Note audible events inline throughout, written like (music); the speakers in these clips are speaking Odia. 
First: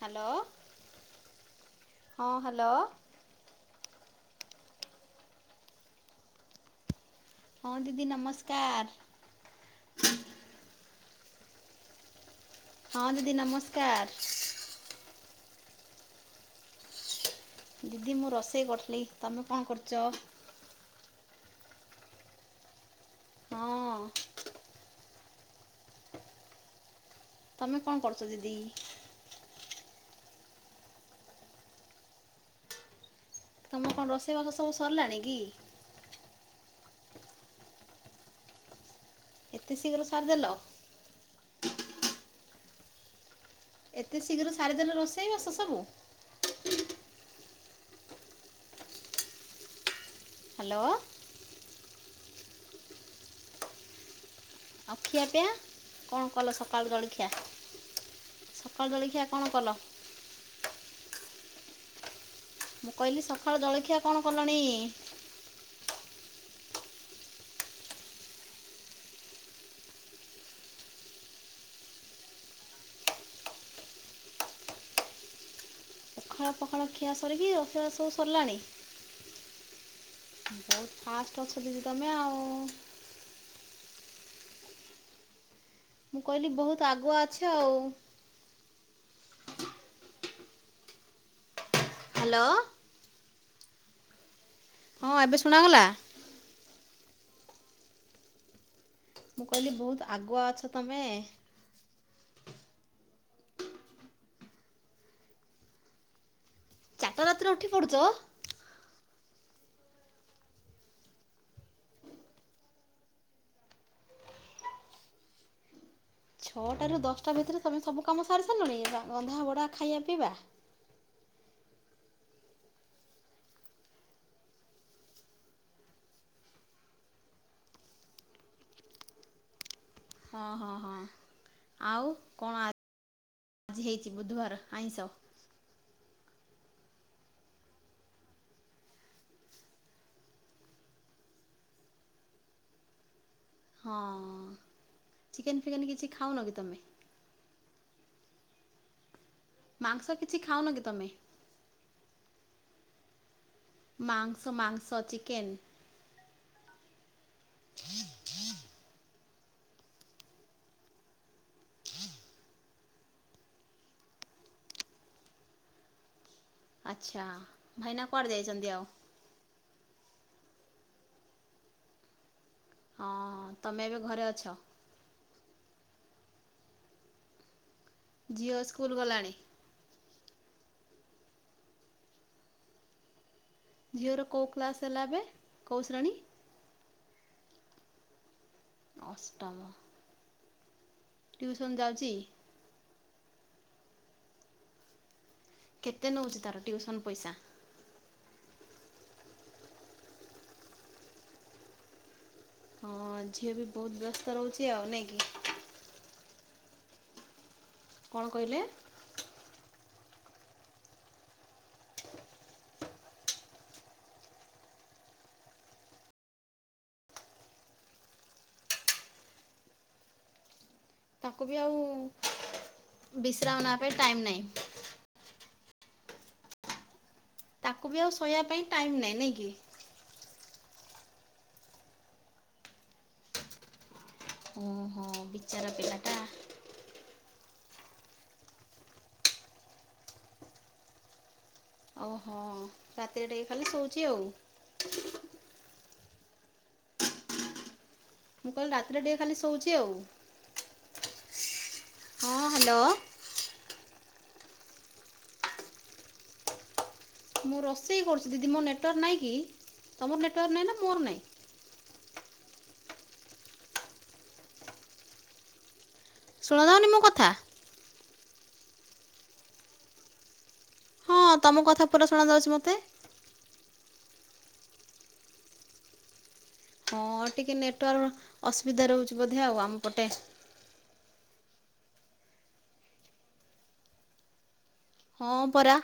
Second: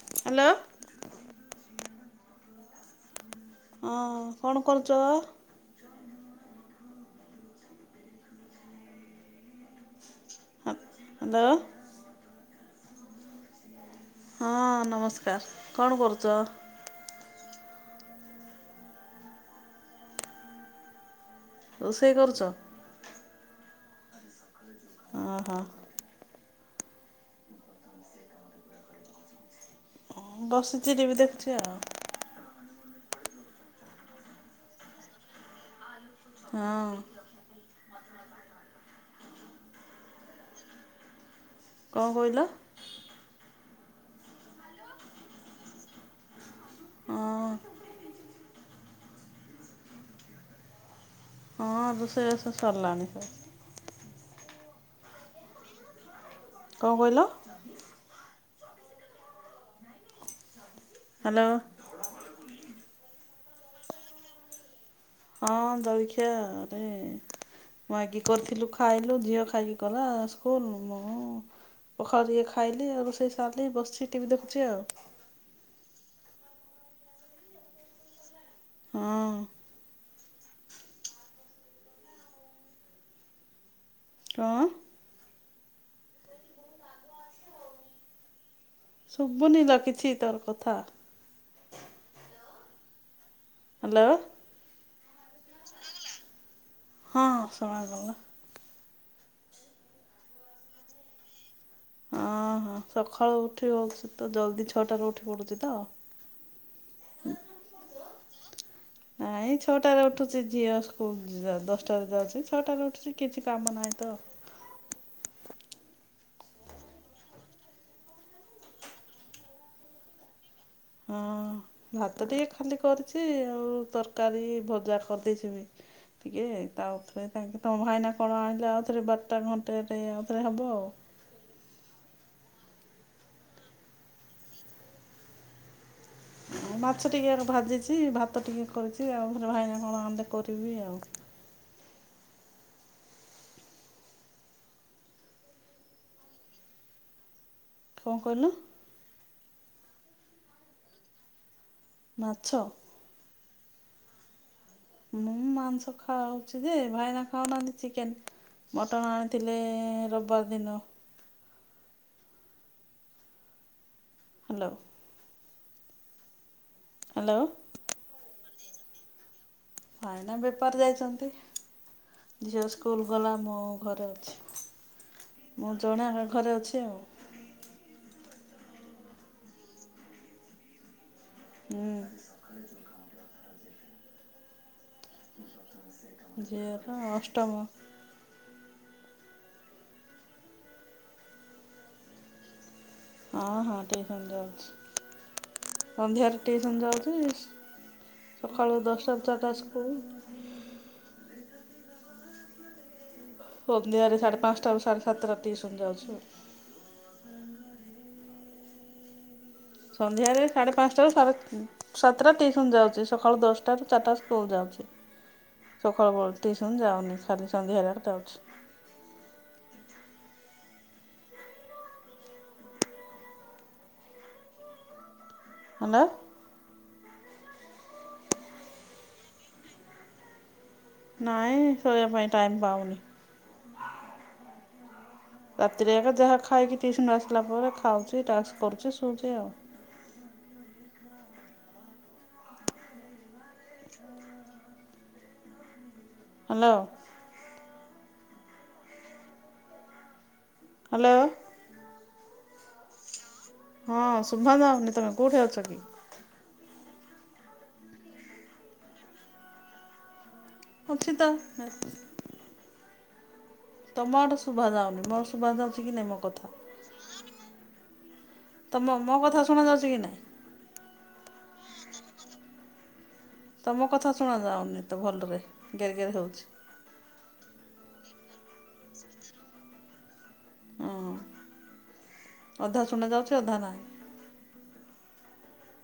ହ୍ୟାଲୋ ହଁ ହ୍ୟାଲୋ। ଅଁ କଣ କରୁଛ? ହଁ ଦିଦି ନମସ୍କାର। ହାଲୋ। ହଁ ଦିଦି ନମସ୍କାର। ହଁ ନମସ୍କାର। କଣ କରୁଛ? ଦିଦି ମୁଁ ରୋଷେଇ କରିଥିଲି। ତମେ କଣ କରୁଛ? ରୋଷେଇ କରୁଛ? ହଁ। ଅହ। ତମେ କଣ କରୁଛ ଦିଦି? ବସିଛି ଟିଭି ଦେଖୁଛି ଆଉ। ତମ କଣ ରୋଷେଇବାସ ସବୁ ସରିଲାଣି କି? ହଁ। ଏତେ ଶୀଘ୍ର ସାରିଦେଲ। କଣ କହିଲ? ଏତେ ଶୀଘ୍ର ସାରିଦେଲ ରୋଷେଇବାସ ସବୁ। ହଁ। ହ୍ୟାଲୋ। ହଁ ରୋଷେଇ ବାସ ସରିଲାଣି। ଆଉ ଖିଆପିଆ କଣ କଲ କଣ ସକାଳୁ କହିଲ? ଜଳିଖିଆ? ସକାଳୁ ଜଳିଖିଆ କଣ କଲ? ହାଲୋ। ମୁଁ କହିଲି ସକାଳୁ ଜଳଖିଆ କଣ କଲଣି? ହଁ ଜଳିଖିଆ କଲିନି। ମାଗି କରିଥିଲୁ ଖାଇଲୁ ଝିଅ ଖାଇକି ଗଲା ସ୍କୁଲ ହଁ। ପଖାଳ ଯୁଡେ ଖାଇଲି ଆଉ ରୋଷେଇ ସାରିଲି ବସିଛି ଟିଭି ଦେଖୁଛି ଆଉ। ପଖାଳ ପଖାଳ ଖିଆ ସରିକି ରୋଷେଇ ବାସ ସବୁ ସରିଲାଣି। ହଁ। ବହୁତ ଫାଷ୍ଟ ଅଛ ଦିଦି ତମେ ଆଉ। କଣ? ମୁଁ କହିଲି ବୋହୁତ ଆଗୁଆ ଅଛ ଆଉ। ଶୁଭୁନି ଲୋ କିଛି ତୋର କଥା। ହାଲୋ। ହାଲୋ। ହଁ ଏବେ ଶୁଣାଗଲା। ହଁ ହଁ ଶୁଣାଗଲା। ମୁଁ କହିଲି ବହୁତ ଆଗୁଆ ଅଛ ତମେ। ହଁ ହଁ ସଖାଳୁ ଉଠି ପଡୁଛି ତ ଜଲଦି ଛଅଟାରୁ ଉଠି ପଡ଼ୁଛି ତ। ଚାରିଟା ରାତିରୁ ଉଠି ପଡୁଛ? ନାଇଁ ଛଅଟାରେ ଉଠୁଛି ଝିଅ ସ୍କୁଲ ଦଶଟାରେ ଯାଉଛି। ଛଅଟାରେ ଉଠୁଛି କିଛି କାମ ନାହିଁ ତ। ଛଅଟାରୁ ଦଶଟା ଭିତରେ ତମେ ସବୁ କାମ ସାରି ସାରିଲଣି ରନ୍ଧା ବଢା ଖାଇବା ପିଇବା। ହଁ ଭାତ ଟିକେ ଖାଲି କରିଛି ଆଉ ତରକାରୀ ଭଜା କରିଦେଇଛି। ଟିକେ ତାରେ ତାଙ୍କେ ତମ ଭାଇନା କଣ ଆଣିଲେ ଆଉଥରେ ବାରଟା ଘଣ୍ଟା (unintelligible) ହଁ ହଁ ହଁ ଆଉ କଣ ଆଜି ହେଇଛି ବୁଧବାର ଆଇଁଷ? ଆଉ ମାଛ ଟିକେ ଭାଜିଛି ଭାତ ଟିକେ କରିଛି ଆଉ ଘରେ ଭାଇନା କଣ ଆଣିଲେ କରିବି ଆଉ। ହଁ ଚିକେନ୍ ଫିକେନ୍ କିଛି ଖାଉନ କି ତମେ? କଣ କହିଲ? ମାଂସ କିଛି ଖାଉନ କି ତମେ? ମାଛ? ମାଂସ ମାଂସ। ମୁଁ ଚିକେନ ମାଂସ ଖାଉଛି ଯେ ଭାଇନା ଖାଉ ଖାଉନାହାନ୍ତି ଚିକେନ୍। ମଟନ ଆଣିଥିଲେ ରବିବାର ଦିନ। (inaudible) ହାଲୋ। ଆଛା ହ୍ୟାଲୋ ଭାଇନା କୁଆଡେ ଯାଇଛନ୍ତି ଆଉ। ଭାଇନା ବେପାର ଯାଇଛନ୍ତି, ଝିଅ ସ୍କୁଲ ଗଲା ହଁ ମୁଁ ତମେ ଏବେ ଘରେ ଅଛି। ଅଛ ମୁଁ ଜଣେ ଘରେ ଅଛି ଆଉ। ଝିଅ ସ୍କୁଲ ଗଲାଣି? ହୁଁ। ଝିଅର କୋଉ କ୍ଲାସ ହେଲା ଏବେ କୋଉ ଶ୍ରେଣୀ? ଝିଅର ଅଷ୍ଟମ। ଅଷ୍ଟମ। ଟିଉସନ୍ ଯାଉଛି? ହଁ ହଁ ଟିଉସନ୍ ଯାଉଛି କେତେ ନେଉଛି ସନ୍ଧ୍ୟାରେ ତାର ଟିଉସନ ଟିଉସନ୍ ପଇସା ଯାଉଛି। ସକାଳୁ ଦଶଟାରୁ ଚାରିଟା ସ୍କୁଲ। ହଁ ଝିଅ ବି ବହୁତ ସନ୍ଧ୍ୟାରେ ବ୍ୟସ୍ତ ସାଢ଼େ ରହୁଛି ଆଉ ପାଞ୍ଚଟାରୁ ସାଢ଼େ ନାଇକି ସାତଟା ଟିଉସନ୍ ଯାଉଛି ଆଉ। କଣ କହିଲେ? ସନ୍ଧ୍ୟାରେ ସାଢ଼େ ପାଞ୍ଚଟାରୁ ସାଢେ ସାତଟା ଟିଉସନ ଯାଉଛି ସକାଳୁ ଦଶଟାରୁ ଚାରିଟା ସ୍କୁଲ ଯାଉଛି। ସକାଳବେଳୁ ଟିଉସନ୍ ଯାଉନି ଖାଲି ସନ୍ଧ୍ୟା ବେଳ ଆଡେ ଯାଉଛି। ତାକୁ ବି ଆଉ ବିଶ୍ରାମ ନବା ପାଇଁ ଟାଇମ ନାହିଁ। ହାଲୋ। ତାକୁ ବି ଆଉ ଶୋଇବା ପାଇଁ ଟାଇମ୍ ନାହିଁ ନାଇଁ କି? ନାଇଁ ଶୋଇବା ପାଇଁ ଟାଇମ୍ ପାଉନି। ଓ ହଁ ପି ରାତିରେ ଏକା ଯାହା ଖାଇକି ତିଶନ୍ ଆସିଲା ପରେ ଖାଉଛି ଟାସ୍ କରୁଛି ସୋଉଛି ଆଉ। ଓହୋ ରାତିରେ ଟା ଖାଲି ଶୋଉଛି ଆଉ। ହ୍ୟାଲୋ। ମୁଁ କହିଲି ରାତିରେ ଟିକେ ଖାଲି ଶୋଉଛି ଆଉ। ହ୍ୟାଲୋ। ହଁ ହ୍ୟାଲୋ। ହଁ ଶୁଭା ଯାଉନି ତମେ କୋଉଠି ଅଛ କି? ମୁଁ ରୋଷେଇ କରୁଛି ଦିଦି ମୋ ନେଟୱାର୍କ ନାହିଁ କି, ତମର ନେଟୱାର୍କ ନାହିଁ ନା ମୋର ନାହିଁ? ସ ହଶ ତମ ଆଡେ ଶୁଭା ଯାଉନି ମୋର ଶୁଭା ଯାଉଛି କି ନାଇଁ ମୋ କ ଶୁଣା ଯାଉନି ମୋ କଥା? ତମ ମୋ କଥା ଶୁଣାଯାଉଛି କି ନାହିଁ? ହଁ ତମ କଥା ପୁରା ଶୁଣାଯାଉଛି ମତେ। ତମ କଥା ଶୁଣାଯାଉନି ତ ଭଲରେ, ଗେର ଗେର ହଉଛି। ହଁ, ଟିକେ ନେଟୱାର୍କ ଅସୁବିଧା ରହୁଛି ବୋଧେ, ଆଉ ଆମ ପଟେ। ହଁ, ଅଧା ଶୁଣା ଯାଉଛି, ଅଧା ନାହିଁ। ହଁ, ପରା।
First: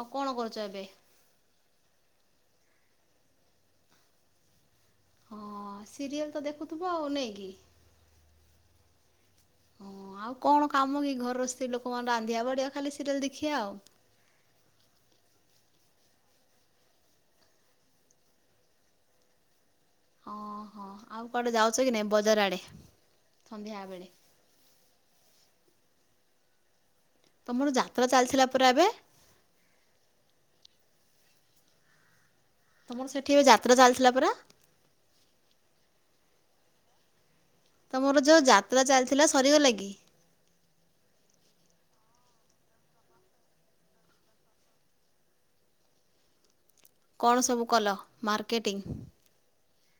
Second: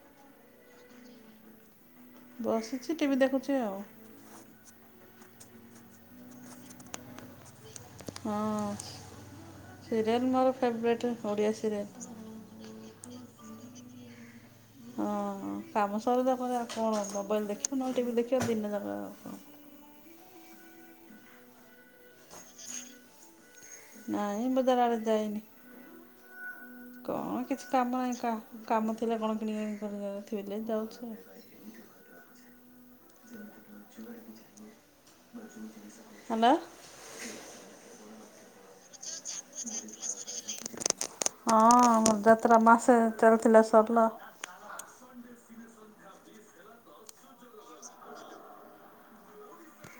ଆଉ କଣ କରୁଛ ଏବେ? ବସିଛି, ଟିଭି ଦେଖୁଛି ଆଉ। ହଁ-ଅ, ସିରିଏଲ୍ ତ ଦେଖୁଥିବ, ଆଉ ନାଇ କି? ହଁ, ହଁ ସିରିଏଲ୍ ଆଉ ମୋର କଣ କାମ ଫେବରେଟ୍, କି ଘରର ଓଡ଼ିଆ ସ୍ତ୍ରୀ ସିରିଏଲ୍। ଲୋକମାନେ ରାନ୍ଧିବା, ବାଢ଼ିଆ ଖାଲି ସିରିଏଲ୍ ଦେଖିବା ଆଉ। ହଁ, କାମ ସରିଲା ପାରେ ଆଉ କଣ, ମୋବାଇଲ ଦେଖିବ, ନହେଲେ ଟିଭି ଦେଖିବ, ଦିନଯାକ ଆଉ କଣ। ହଁ, ହଁ, ଆଉ କୁଆଡେ ଯାଉଛ କି ନାଇ, ବଜାର ଆଡେ ସନ୍ଧ୍ୟା ବେଳେ? ନାଇଁ, ବଜାର ଆଡ଼େ ଯାଇନି। କଣ, କିଛି ତମର କାମ ଯାତ୍ରା ଏକା ଚାଲିଥିଲା ପରା ଏବେ କାମ ଥିଲା, କଣ କିଣିକରି ଥୋଇଦେଲି, ଯାଉଛି ଆଉ। ତମର ସେଠି ଏଵେ ଯାତ୍ରା ଚାଲିଥିଲା ପରା? ହଁ, ବା। ତମର ଯୋଉ ଯାତ୍ରା ଚାଲିଥିଲା, ସରିଗଲା କି? ହଁ, ଆମର ଯାତ୍ରା ମାସେ ଚାଲିଥିଲା, ସରିଲା। କଣ ସବୁ କଲ ମାର୍କେଟିଂ?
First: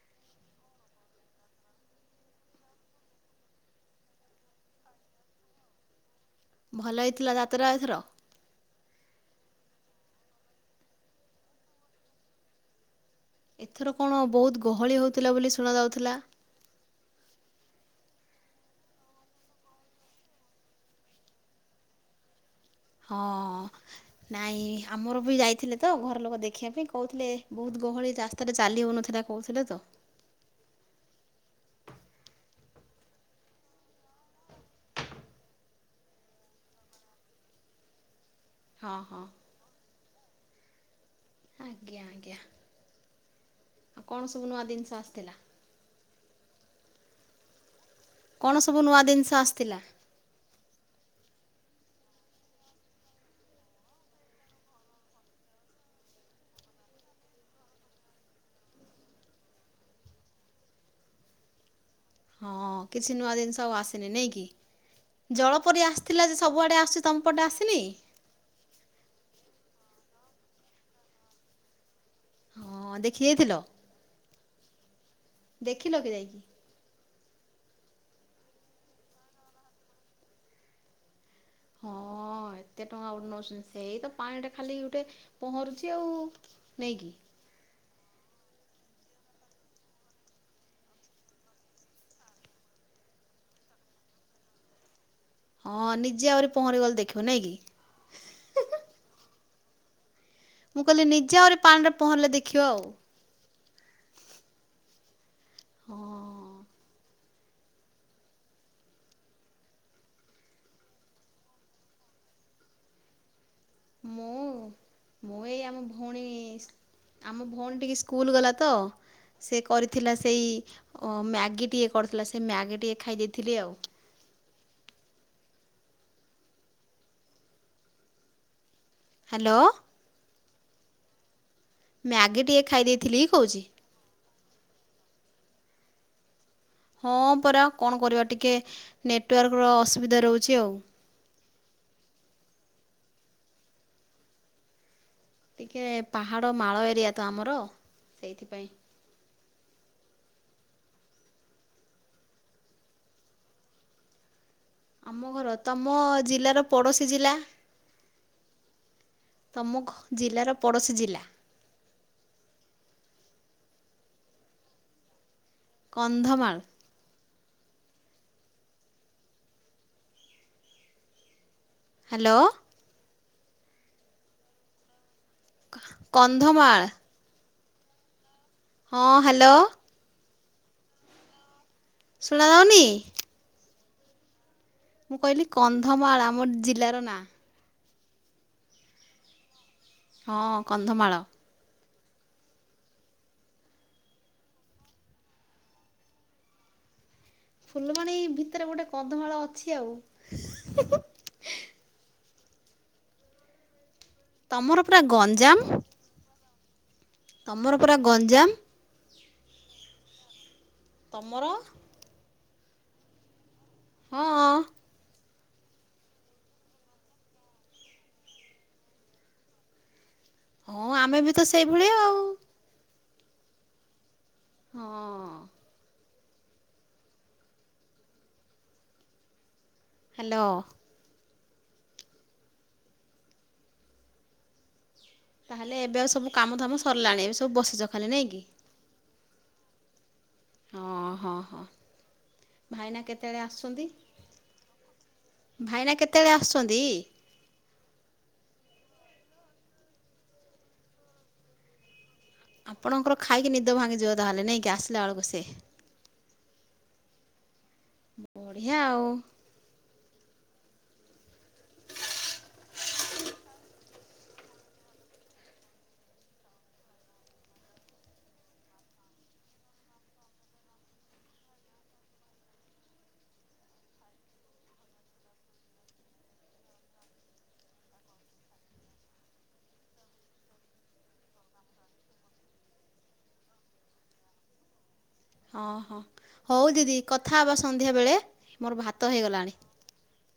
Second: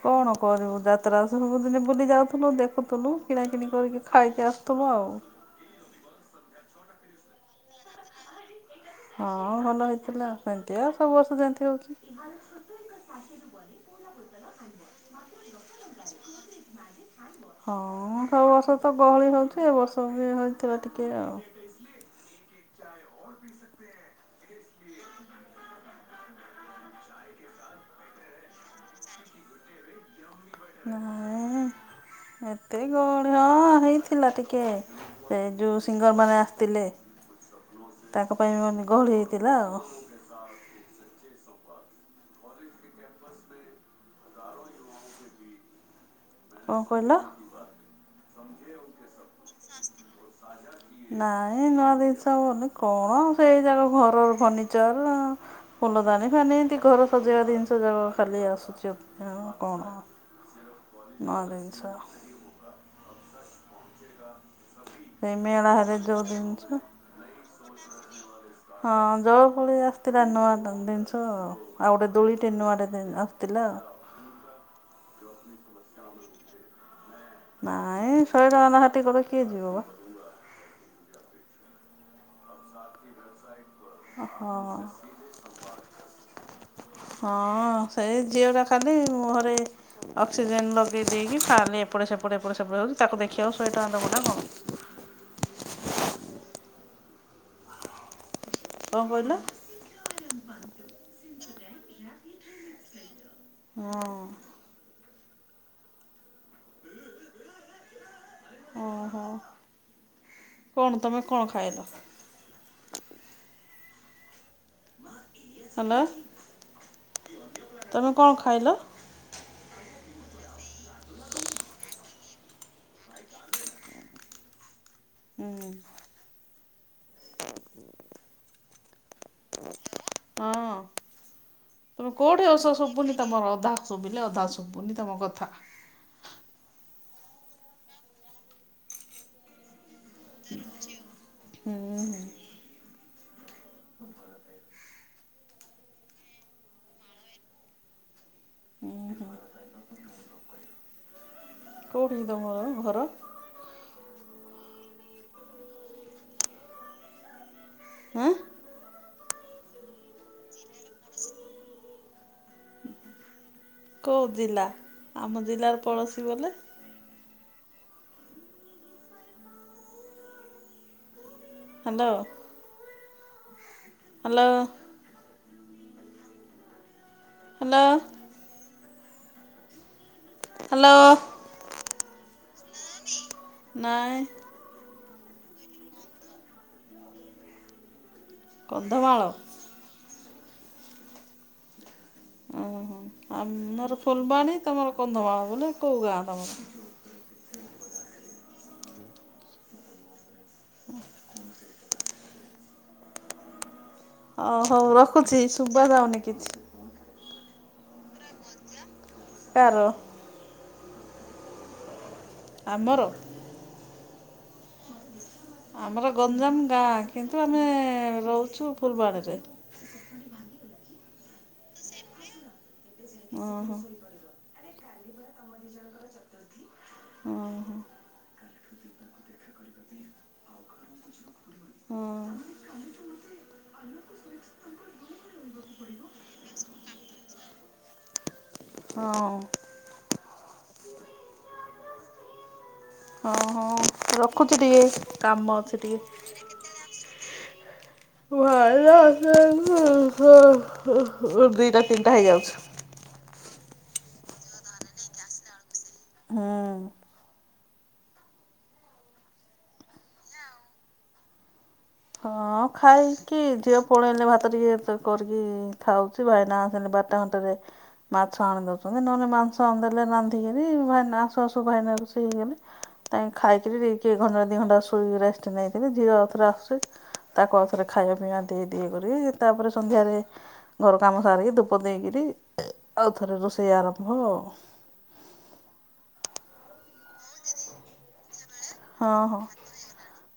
କଣ କରିବୁ, ଯାତ୍ରା ସ ସବୁ ଦିନେ ବୁଲି ଯାଉଥିଲୁ, ଦେଖୁଥିଲୁ, କିଣାକିଣି କରିକି, ଖାଇକି ଆସୁଥିଲୁ ଆଉ। ଭଲ ହେଇଥିଲା ଯାତ୍ରା ଏଥର ହଁ, ଭଲ ହେଇଥିଲା ସେମିତି, ଆଉ ସବୁ ବର୍ଷ ଯେମତି ହଉଛି। ଏଥର କଣ ବହୁତ ଗହଳି ହଉଥିଲା ବୋଲି ଶୁଣ ଯାଉଥିଲା? ହଁ-ଅ, ସବୁ ବର୍ଷ ତ ଗହଳି ହଉଛି, ଏ ବର୍ଷ ବି ହେଇଥିବ ଟିକଏ ଆଉ। ହଁ-ଅ। ନାଇଁ, ଆମର ବି ଯାଇଥିଲେ ତ, ଘର ଲୋକ ଦେଖିବା ପାଇଁ କହୁଥିଲେ, ବହୁତ ଗହଳି ରା ରାସ୍ତାରେ ଚାଲି ହଉନଥିଲା କହୁଥିଲେ ତ। ନା-ଆ-ଇଁ ଏ, ତେ ଗହଳି ହଁ, ହେଇଥିଲା ଟିକେ। ସେ ଯୋଉ ସିଙ୍ଗର ମାନେ ଆସିଥିଲେ, ତାଙ୍କ ପାଇଁ ମାନେ ହଁ ଗହଳି ହଁ ହେଇଥିଲା ଆଉ। ଆଜ୍ଞା, ଆଜ୍ଞା, ଆଉ କଣ ସବୁ ନୂଆ ଜିନିଷ ଆସିଥିଲା? କଣ କହିଲ? କଣ ସବୁ ନୂଆ ଜିନିଷ ଆସିଥିଲା? ନାଇଁ, ନୂଆ ଜିନିଷ ଆଉ କଣ, ସେଇ ଯାକ ଘରର ଫର୍ଣିିଚର ଫୁଲଦାନୀ-ଫାନୀ, ଏମିତି ଘର ସଜେଇବା ଜିନିଷଜାକ ଖାଲି ଆସୁଛି ଆଉ। କଣ। (inaudible) ନୂଆ ଜିନିଷ। ହଁ, କିଛି ନୂଆ ଜିନିଷ ଆଉ ଆସିନି, ନାଇଁ କି? ସେଇ ଜଳ ମେଳା ପରି ହେଲେ ଯୋଉ ଆସିଥିଲା ଯେ, ସବୁଆଡ଼େ ଜିନିଷ ଆସୁଛି, ତମପଟେ ଆସିନି? ହଁ, ଜଳ ପଳେଇ ଆସିଥିଲା, ନୂଆ ନୂଆ ଜିନିଷ ଆଉ। ଆଉ ଗୋଟେ ଦୋଳିଟେ ନୂଆଟେ ହଁ ଧରି ଦେଖି ଯାଇଥିଲ ଆସୁଥିଲା ଆଉ। ଦେଖିଲ କି ଯାଇକି? ନାଇଁ, ଶହେ ଟଙ୍କା ନଖା ଟିକଟ କିଏ ଯିବ ବା? ହଁ-ଅ-ଅ, ଏତେ ଟଙ୍କା ଉଠ ନଉ ଏଇ ତ ପାଣିଟା ହଁ ଖାଲି ଗୋଟେ ପହଁରୁଛି ଆଉ-ଉ ନାଇଁ କି? ହଁ-ଅ, ସେ ଝିଅଟା ଖାଲି ଘରେ ଅକ୍ସିଜେନ ଲଗେଇ ଦେଇକି ଖାଲି ଏପଟେ ସେପଟେ, ଏପଟେ ସେପଟେ ହଉଛି, ତାକୁ ଦେଖିଆକୁ ଶହେଟଙ୍କା ଦବୁ ନା କଣ? ହଁ ନିଜେ ଆହୁରି ପହଁରି ଗଲେ ଦେଖିବ ନାଇଁ କି? କଣ କହିଲ? ମୁଁ କହିଲି ନିଜେ ଆହୁରି ପାଣିରେ ପହଁରିଲେ ଦେଖିବ ଆଉ। ହଁ ହଁ ଓହୋ କନ ତମେ କଣ ଖାଇଲ? ମୁଁ ମୁଁ ଏଇଆ ଆମ ହ୍ୟାଲୋ ଭଉଣୀ ସି ଆମ ଭଉଣୀ ଟିକେ ତମେ କଣ ସ୍କୁଲ ଗଲା ଖାଇଲ? ତ। ସେ କରିଥିଲା ସେଇ କଅ ମ୍ୟାଗିଟିଏ କରିଥିଲା ସେ ମ୍ୟାଗିଟିିଏ ଖାଇ ଦେଇଥିଲି ଆଉ। ହୁଁ ହ (unintelligible) ହ୍ୟାଲୋ ହଁ ତମେ ମ୍ୟାଗି କୋଉଠି ଟିଏ ଔଷଧ ଖାଇ ଶୁଭୁନି ଦେଇଥିଲି ତମ କହୁଛି ଅଧା ଶୁଭିଲେ ଅଧା ଶୁଭୁନି ତମ କଥା। ହଁ ପରା କଣ କରିବା ଟିକେ ନେଟୱାର୍କ ର ଅସୁବିଧା ରହୁଛି ଆଉ। ହୁଁ ହୁଁ ହ (unintelligible) ଟିକେ ପାହାଡ ମାଳ ଏରିଆ ତ ଆମର ସେଇଥିପାଇଁ ଉଁ ହୁଁ କେଉଠିକି ତମର ଘର? ଆମ ଘର ତମ ଜିଲ୍ଲାର ପଡୋଶୀ ଜିଲ୍ଲା। ଆଁ ତମ ଘ ଜିଲ୍ଲାର ପଡ଼ୋଶୀ ଜିଲ୍ଲା। କେଉ ଜିଲ୍ଲା ଆମ ଜିଲ୍ଲାର ପଡ଼ୋଶୀ ବୋଲେ? Kandhamal hello hello Kandhamal hello ହଁ ହ୍ୟାଲୋ ହ୍ୟାଲୋ ଶୁଣା ଯାଉନି? ନାଁଇ ମୁଁ କହିଲି କନ୍ଧମାଳ ଆମର ଜିଲ୍ଲାର ନାଁ। କନ୍ଧମାଳ ହଁ କନ୍ଧମାଳ ଉଁ ହୁଁ ଆମର ଫୁଲବାଣୀ ତମର କନ୍ଧମାଳ ବୋଲେ କୋଉ ଗାଁ ତମର? ଫୁଲବାଣୀ ଭିତରେ ଗୋଟେ କଧମାଳ ଅଛି ଆଉ ହି ହି। ଅ ତମର ହଉ ପୁରା ରଖୁଛି ଗଞ୍ଜାମ ଶୁଭ ଯାଉନି କିଛି ତମର ପୁରା ଗଞ୍ଜାମ? କାର ତମର ଆମର ହଁ ଅ ଆମର ଗଞ୍ଜାମ ଗାଁ କିନ୍ତୁ ଆମେ ରହୁଛୁ ଫୁଲବାଣୀରେ। ହଁ ଆମେ ବି ତ ସେଇଭଳିଆ ଆଉ। ଉଁ ହୁଁ ହଁ ଓଁହ ହାଲୋ ହଁ ତାହେଲେ ଏବେ ଆଉ ସବୁ କାମଧାମ ସରିଲାଣି ଏବେ ସବୁ ବସିଛ ଖାଲି ନାଇଁ କି? ହଁ ହଁ ହଁ ହ ଭାଇନା ହଁ କେତେବେଳେ ଆସୁଛନ୍ତି ହଁ ରଖୁଛି ଟିକେ କାମ ଅଛି ଭାଇନା ଟିକେ କେତେବେଳେ ଆସୁଛନ୍ତି (inaudible) ଦିଟା ତିନିଟା ହେଇଯାଉଛି ଆପଣଙ୍କର ଖାଇକି ନିଦ ଭାଙ୍ଗିଯିବ ତା ହେଲେ ନାଇକି ଆସିଲା ବେଳକୁ ସେ। ହୁଁ ବଢିଆ ଆଉ। ହଁ ଖାଇକି ଝିଅ ପଳେଇଲେ ଭାତ ଟିକେ କରିକି ଖାଉଛି। ଭାଇନା ଆସନ୍ତି ବାରଟା ଗୋଟେରେ। ମାଛ ଆଣି ଦଉଛନ୍ତି ନହେଲେ ମାଂସ ଆଣି ଦେଲେ ରାନ୍ଧିକରି ଭାଇନା ଆସୁ ଆସୁ ଭାଇନା ରୋଷେଇ ହେଇଗଲେ। କାଇଁ ଖାଇକିରିି ଘଣ୍ଟା ଦି ଘଣ୍ଟା ଶୋଇ ରେଷ୍ଟ ନେଇଥିଲି ଝିଅ ଆଉଥରେ ଆସୁଛି ତାକୁ ଆଉଥରେ ଖାଇବା ପିଇବା ଦେଇ ଦେଇି କରି ତାପରେ ସନ୍ଧ୍ୟାରେ ଘର କାମ ସାରିକି ଧୂପ ଦେଇକିରି ଆଉ ଥରେ ରୋଷେଇ ଆରମ୍ଭ ଆଉ। ଅ ହଁ ହଉ ଦିଦି। କଥା ହେବା ସନ୍ଧ୍ୟା ବେଳେ ମୋର ଭାତ ହଁ ହଁ ହେଇଗଲାଣି।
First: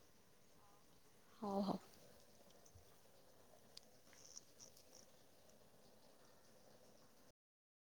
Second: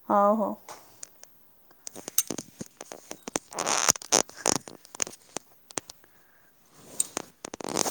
ହଉ ହଉ। ଓ ହ (inaudible)